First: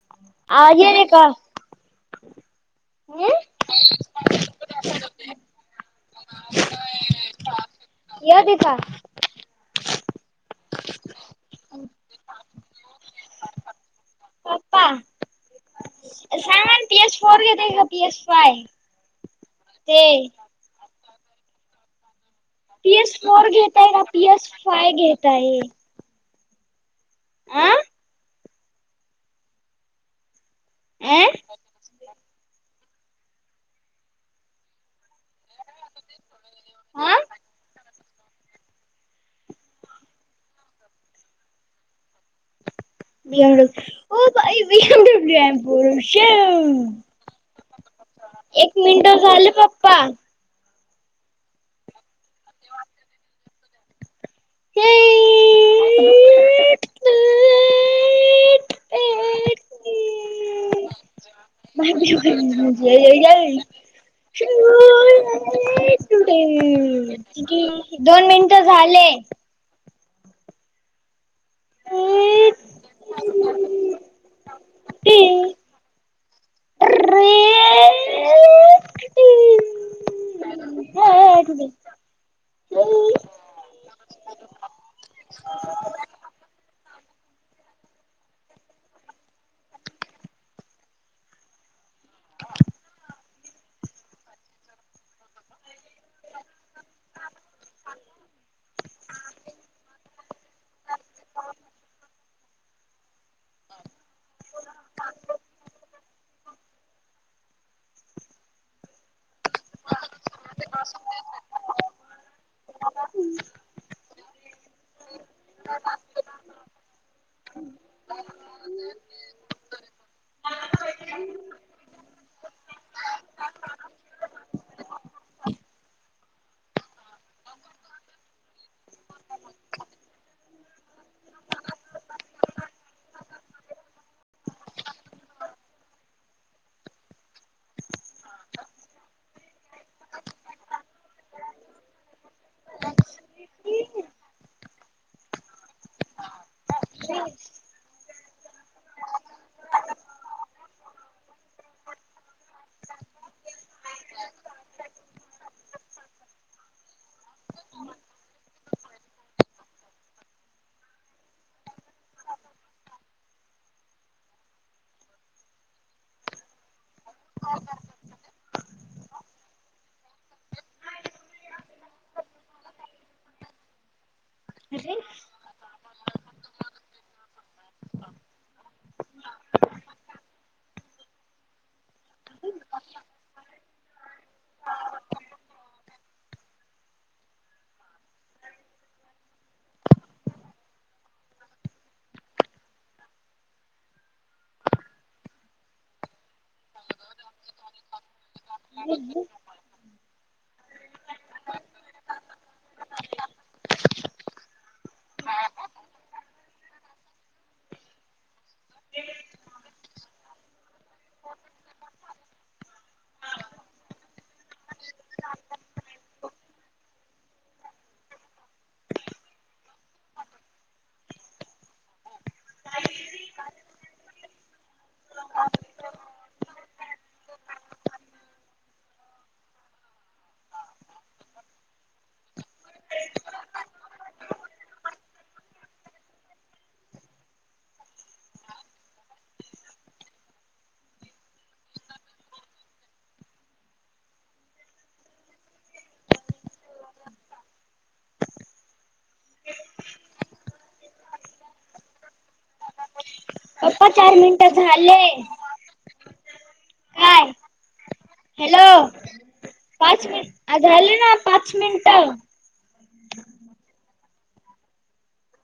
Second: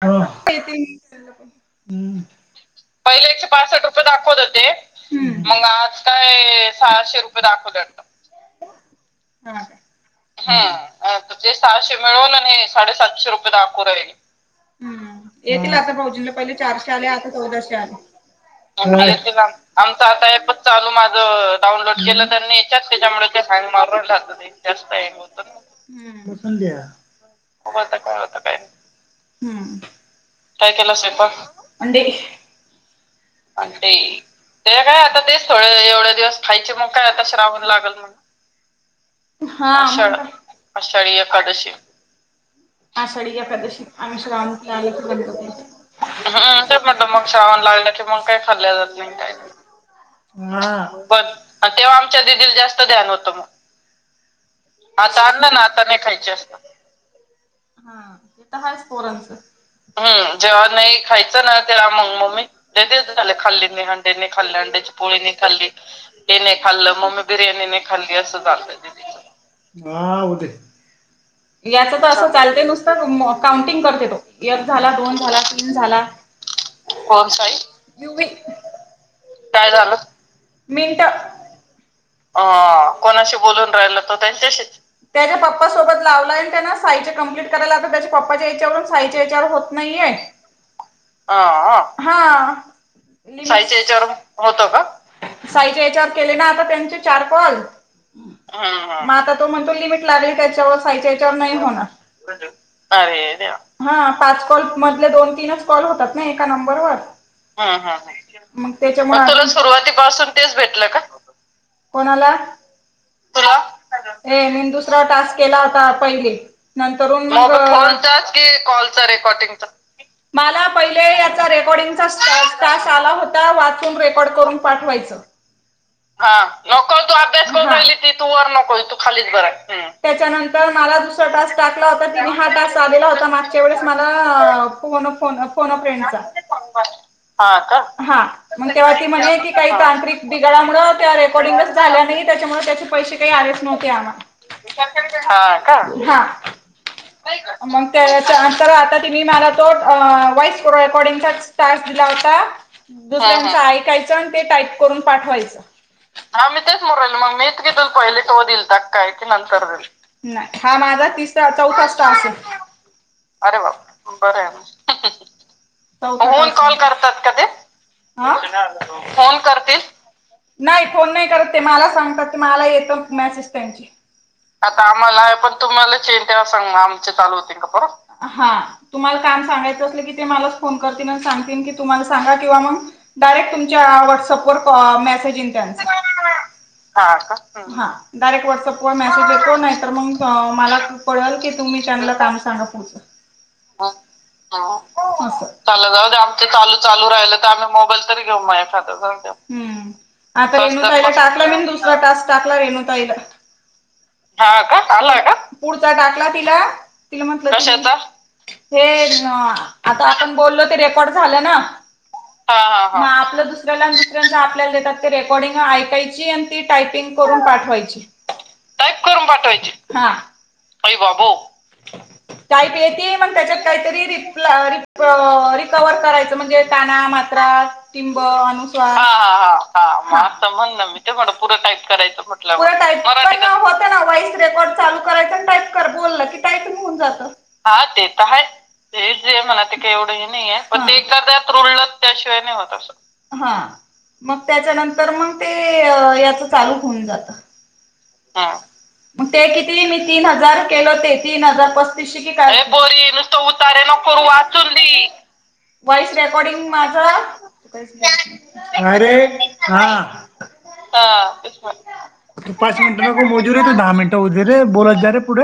[unintelligible] पहिले आवाज येते का? हम्म एकशे पासष्ट रुपये दाखवत होते मग आज काय सहाशे रुपये दाखवले वाटत. [unintelligible] हा हा अ ते सहाशे मिळून आणि साडेसातशे रुपये दाखऊ राहिल. पप्पा हम् येतील आता भाऊजींला पहिले सांगा ना चारशे पी आले एस आता फोर घेताय चौदाशे का आले. P S five? आमच ते आता ऍपच चालू माझ डाउनलोड केलं. [unintelligible] बघू पी एस फोर घेताय का पी एस फाय घेताय? अं आता काय होतं काय. हम्म. काय केला अं स्वयपाक? अंडे. अंडे- ते काय, आता तेच थोडे एवढे दिवस खायचे मग काय अं आता श्रावण लागल मग हा. आषाढ, आषाढी एकादशी. आषाढी एकादशी. बीएमडब्ल्यू ओ बाई हम्म ते म्हटलं मग श्रावण लागलं की मग काय खाल्लं [unintelligible] झाल पप्पा. हा. परत हा. तेव्हा आमच्या दिदीला जास्त ध्यान होतं मग. आता आणलं ना आता नाही खाइत जास्त. हा. हायच पोरांचं. हुं. जेव्हा नाही खायचं राहत ना? मग मम्मी, लय दिवस झाले खाल्ली नाही अंडे नाही खाल्ले. अंडे ची पोळी नाही खाल्ली. नाही खाल्लं मम्मी बिर्याणी नाही खाल्ली दोन असं मिनिट चालतं ते झाले. तिचं. हा. होऊदे, याच तर असं चालते नुसत म काउंटिंग करते तो. एक झाला, दोन झाला, तीन झाला [unintelligible] काय झालं? मिंट- काय कुठे? अ. कोणाशी बोलून राहिला तो त्यांच्याशीच. त्याच्या पप्पासोबत लावलाय न त्यान साईच्या कंप्लेंट करायला आता त्याच्या पप्पाच्या याच्या वरून साईच्या याच्यावर होत नाहीेये. आ. हा. साईच्या याच्यावरून होत का? साईच्या याच्यावरून केले ना आता त्यांचे चार कॉल. हा. हा. म आता तो म्हणतो लिमिट लागेल, त्याच्यावर साइच्या याच्यावर नाही होणार. अरे देवा! हा. पाच कॉल मधले दोन तीनच कॉल होतात ना एका नंबरवर. ह ह ह मग त्याच्या मुळ मग, तुलाच. सुरुवातीपासून तेच भेटल का? कोणाला? तुला. ये मी दुसरा टास्क केला होता पहिले. नंतरून- मग फोनचाच की? कॉलचा रेकॉर्डिंगचा. मला पहिले याचा रेकॉर्डिंगचा टास्क आला होता. वाचून रेकॉर्ड करून पाठवायचा. [unintelligible] हा नको तू अभ्यास करून राहिली ती. तू वर नको तू खालीच बराय. त्याच्यानंतर- मला दुसरा टास्क टाकला होता. ती हा टास्क आलेला होता. मागच्या वेळेस मला फोन, फोन अ फ्रेंडचा- हा का? हा. मग तेव्हा ती म्हणे की काही तांत्रिक बिघाडामुळे त्या रेकॉर्डिंगच झाल्या नाहित. त्याच्यामुळे त्याचे पैसे काही आलेच न्हवते आम्हाला. हा का? हा. [unintelligible] तर आता तिन्ही मला तो वॉइस रेकॉर्डिंगचाच टास्क दिला होता- दुसऱ्यांचं ऐकायचं आणि ते टाईप करून पाठवायचं. हा. मी तेच म्हणून राहिलो मग मी पहिले तो दिलता की काय मग नंतर दिलता. हा माझा तिस- रा चौथाच् टास्क आहे. अरे बापरे! बर आहे मग, चौथा फोन कॉल करा. तात का ते? फोन करतील. नाही. फोन नाही करत ते मला सांगतात, ते मला येतात मॅसेज त्यांचे. आता आम्हाला पण तुम्हालाच येईन तेव्हा सांग, मग आमचे चालू होतीन का परत? हा. तुम्हाला काम सांगायचं असलं की ते मलाच फोन करतील आणि सांगतील की- तुम्हाला सांगा किंवा मग डायरेक्ट तुमच्या व्हॉट्सअप वर कॉ मेसेज येईन त्यांचा. हा का? हा. डायरेक्ट व्हॉट्सअपवर मॅसेज येतो नाही तर मग मला- कळल की तुम्ही त्यांनला काम सांगा [unintelligible] चला जाऊ दे कॉल चालू राहिला तरी आपलं मोबाईल तरी- माय खात्यावर जम. आता रेणुताईला टाकला मीन. दुसरा टास्क टाकला रेणुताईला. हा का? आला का? पुढचा टाकला तिला तिला म्हटलं, कशाचा? हे आता आपण बोललो ते रेकॉर्ड झालं ना हा हा हा मग आपलं दुसऱ्याला आणि दुसऱ्यांच आपल्याला देतात ते रेकॉर्डिंग ऐकायची आणि ती टायपिंग करून पाठवायची, टाईप करून पाठवायचे? हा अय बाबो काही ते येते मग त्याच्यात काहीतरी रप् रिप रिकव्हर करायचं म्हणजे काना मात्रा मात्रा, टिंब, अनुस्वार. हा. हा. हा म असं म्हणण मी ते पुरं टाईप करायचं म्हटल्यावर मराठीतच. पण होत ना व्हॉइस रेकॉर्ड चालू करायचं अनं [unintelligible] टाईप होऊन जातं. हा ते तर हायच ते जे म्हणा ते काय एवढं नाहीे पण ते एखाद्या रुळलं त्याशिवाय नाही होत अस मग त्याच्यानंतर मग ते याच चालू होऊन जात ह मग ते किती म तीन हजार केल ते तीन हजार पस्तीसशे की काय ए पोरी नुसतं उतारे पप्पा नको चार करू मिनिटं वाचून दे झाले वॉइस रेकॉर्डिंग माझ काय हॅलो काय रे हा पाच मिनिट झाले हा ना पाच तेच मिनिट म्हणलं तू पाच मिनिटं नको मोजू रे दहा मिनिटं होऊ दे रे बोला जाले पुढ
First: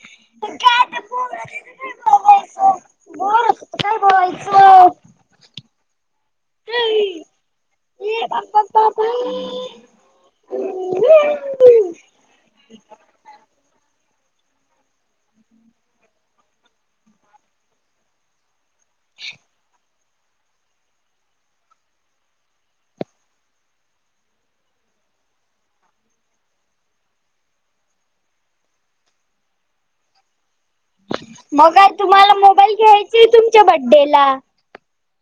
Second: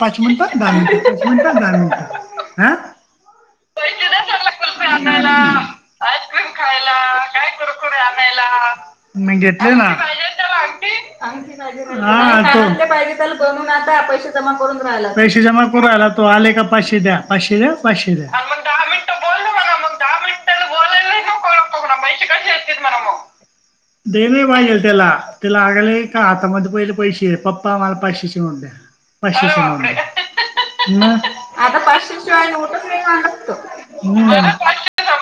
पाच मिनिटं, दहा काय मिनिटं, मिनिटं दहा मिनिटं ह परत काय बोलायचं उठ फॅन ए लाव खायला काय कुरकुर मग आणयला मगं देते ना आंटी हा आणतो नाही दारातले पाहिजे तेला बनून आण पैसे जमा करून राहिला पैसे जमा करून राहिला तो आले का पाचशे द्या, पाचशे द्या, पाचशे द्या, हा मग दहा मिनिटं बोललो [unintelligible] हो पैशे कशे आलतेत म्हणावं [inaudible] दे नाही पाहिजेल त्याला तिला आगाल का आता मध्ये पहिले पैसे पप्पा आम्हाला पाचशेशे म्हून द्या पश ना आता काय पशच तुम्हाला अन मोबाईल घ्यायचाय तुमच्या मुठून बड्डेला.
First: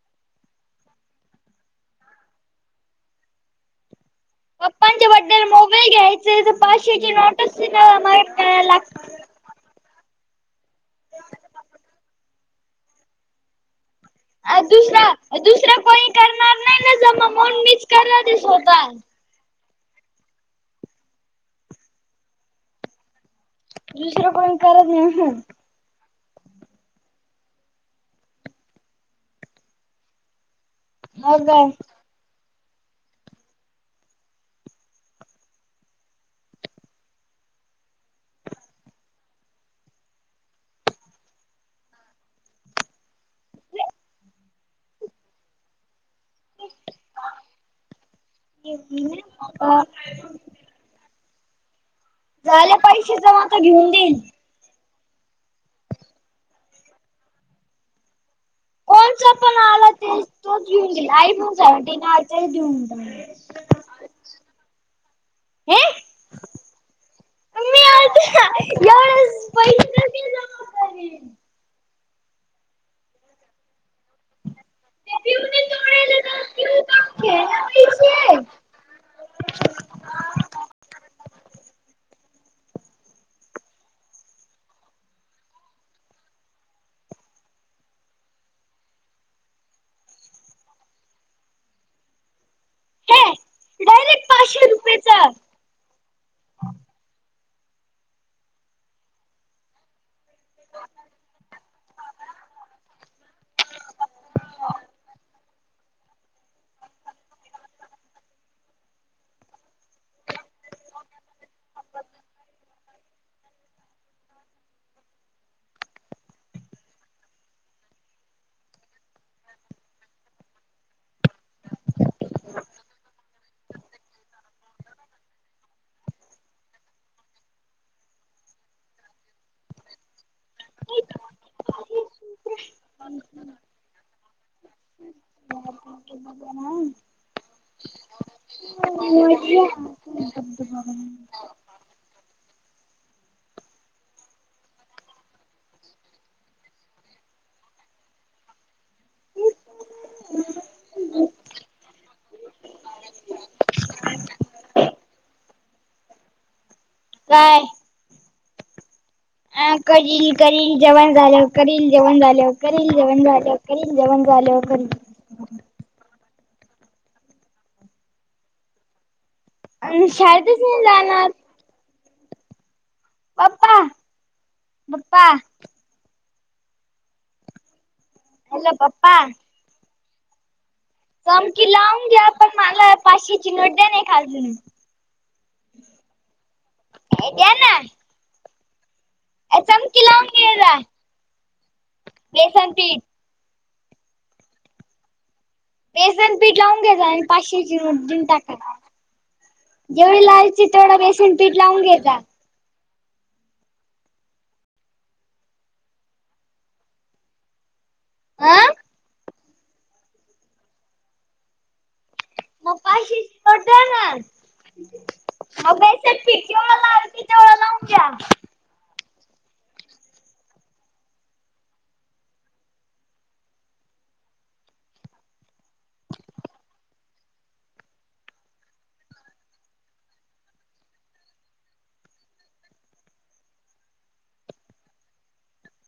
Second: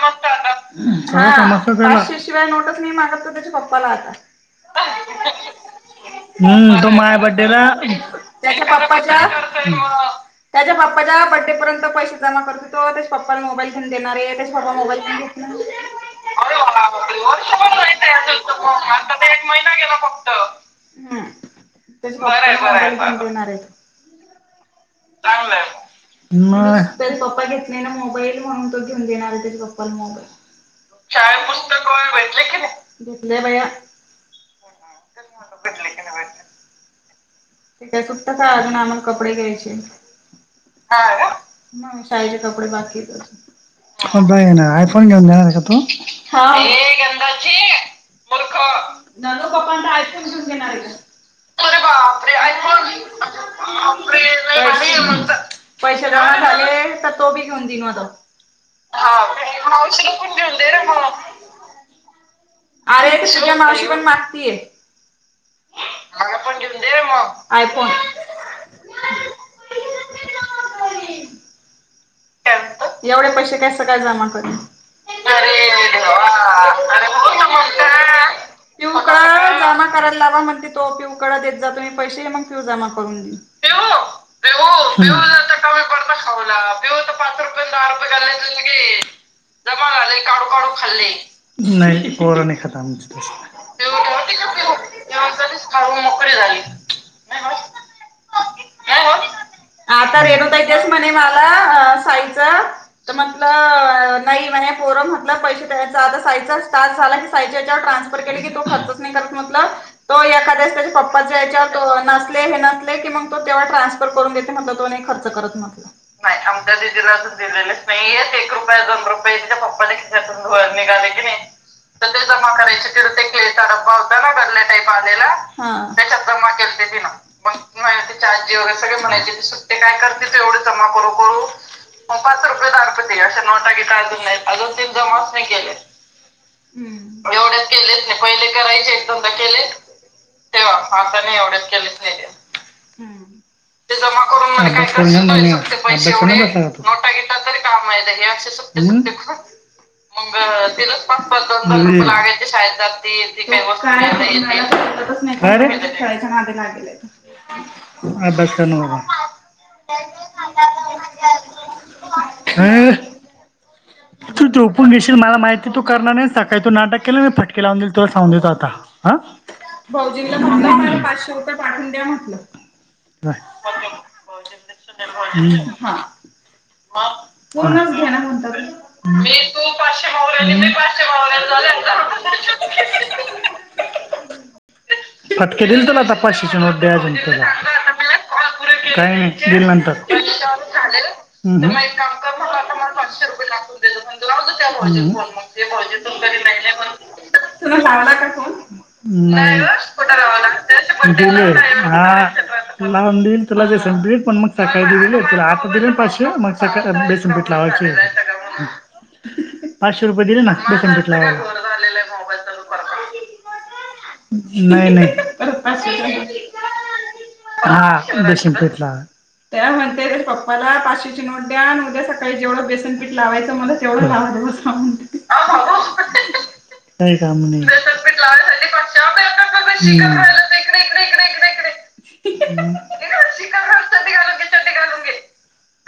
मत हशिवाय नोटस मी मागतो त्याच्या पप्पाला आता पप्पांच्या बड्डेल मोबाईल घ्यायचे तर पाचशेची नोटस ना त्याच्या पप्पाच्या त्याच्या पप्पाच्या बर्थडे पर्यंत पैसे जमा करत तो त्याच्या पप्पाला मोईल अ मोबाईल दुसरा दुसरा कोणी करणार नाही ना जमा म्हणून मीच करत आहे स्वतः. आता ते एक महिना गेला फक्त बर बर येणारच दुसरं कोणी करत नाही तरी पप्पा घेतले ना मोबाईल म्हणून तो घेऊन देणार आहे तरी पप्पाला मोबाईल मग शाळेत काय. पुस्तक भेटले की नाही घेतले मया ठी काय सुट्ट का अजून आमही कपडे घ्यायचे हा साईज कपडे बाकीच फय घ आयफोन घेऊन जा तू मूर्ख नंदू पप्पांना आयफोन घेऊन घेणार आहे ह का अरे बापरे आई झाले पैसे जम आता घेऊन देईन मग पैसे जमा झाले तर तो बी घेऊन देईन म त हो को पण आला ते तोच दे रे घेऊन गेला मग आयफोन आ देऊन मागतीय पण रे मग आयफोन. मी आतास पै एवढे पैसे काय टल जमा कर ते पिऊने तोडले तर पिऊ टाकते ना पैसे. पिऊक लामा करायला लावा म्हणते तो पिऊकळा देत जातुम्ही पैसे मग जमा करून ते ते प कमी पडता खाला अ हो तर पाच रुपये दहा रुपये झाले की जमा झाले काढू काढू खाल्ले नाही कोरो नाही खातल् हे डायरेक्ट पाचशे रुपयेचा. मोकळी झाली बस. रेणूताच्यास म्हणे मला सा म्हटलं नाही म्ह पोर म्हटलं पैसे द्याच आ साई च्यावर्रान्र के क तो खर्चत म्हट तो एखा्या त्याच्यावरच्या वर नाचले हे नाचले की मग तो तेव्हा ट्रान्सफर करून घेते म्हट तो खर्च करत म्हटलं आम दिदीला अजून दिलेले नाहीेत एक रुपया दोन रुपये तिच्या पप्पाच्या खिशातून धुर निघाले की नाही तर ते जमा करायचे ति ते क्लेचा डब्बा होता ना गरल्या टाईप आलेला त्याच्यात जमा केला जीर म्ह ते सुट्टे काय करतीलवढ ज कर पाच रुपये दारपती अशा नोटाग अजून नाही अजून तन जमा अस नाही केले एवढेच केलेच नाही पहिले करायचे दम केले तेव्हा मतानी एवढेच केले पाहिजे का पै नोटा गिटा तरी कामा आहे हे असे मग तिलाच पाच पन लागायचे शाेत त त ववस् रच्या माधे काय? लागेल बस अ करील करील जेवण झाल करील जेवण झाल करील अ जेवण झाल करील जेवण तू झाल्यावर करील. झोपून घेशील मला माहिती तू करणार नाही काही तू नाटक केलं मी फटके लावून देई तोला सांगून देतो आता हा अ भाऊजींला शाळेतच नाही मलाला जाणार. पाचशे होत पाढून द्या म्हटलं पप्पा पप्पा हम हा पूर्णच घ्या ना म्हण हॅलो मीे सम कि लावून घ्या पण मला पाशीची लोड्ड्या नाही खाल्ली फटके दिल तुला तपाशीच नट द्याज द्या तला ना काही नाही दिन चमकी लावून नंतरशे घे जा बेसन पीठ रये ला त्यालायऊ म बेसन पीठ लावून घ्यायचा आणि पाचशेन टाका जेवढी लावायची तेवढा हम् ब बेसन पीठ लावून घे हा जा लावून देईल तुला जे संपईल पण मग सकाळी दि दिल तुला आता दिले पाचशे मग बेसपीट लावायची हा पाचशे रुपये दिले ना बेसन घेतला मग पाचशेची नोट द्या ना नाही मग नाही बेसन पीठ केवढं लावायचं तेवढं लावून द्या हा दशिम पेठला त्या म्हणते पप्पाला पाचशीेची नोट द्या आणि उद्या सकाळी जेवढं बेसनपीठ लावायचं मला एवढं लावते काम ला श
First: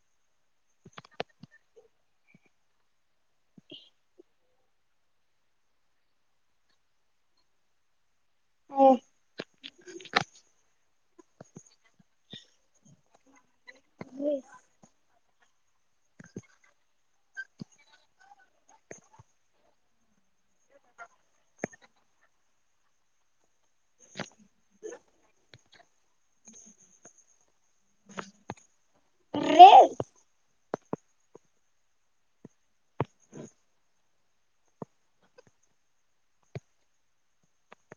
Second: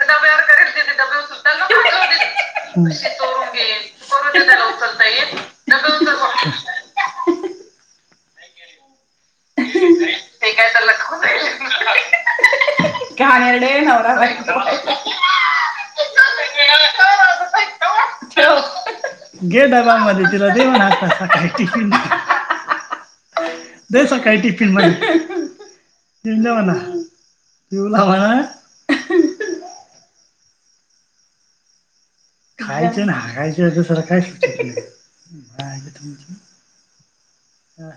डब्यावर ो त्याला उचलता येल [inaudible] हम हे काय तर लग कहाण्या नवरा नाही [inaudible] घे डबामध्येध्ये तुला जेवण आता सकाळी टिन देस काय टिफन म तऊ ला म ना तिवलावा रेल खायचं ना हागायच [unintelligible] हा.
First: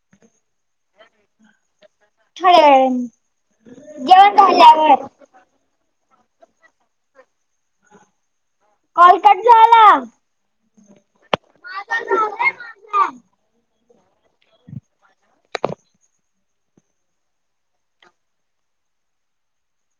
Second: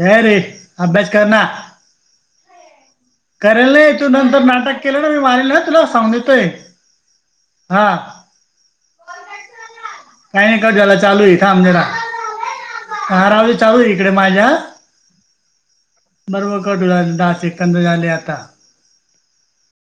जाय रे अभ्यास करना थोड्या वेळाने करेल ना तू जेवण नंतर नाटक केलं झाल्यावर ना मी मारल ना तुला सांगून ठेव होत काय हा कॉल कट झाला. काही नाही कट झाला चालू आहे थांब जरा माझा झालाय माझा हा राहू दे चालू आहे इकडे माझ्या बर मग कट होऊ दे दाह एकंद झाले आता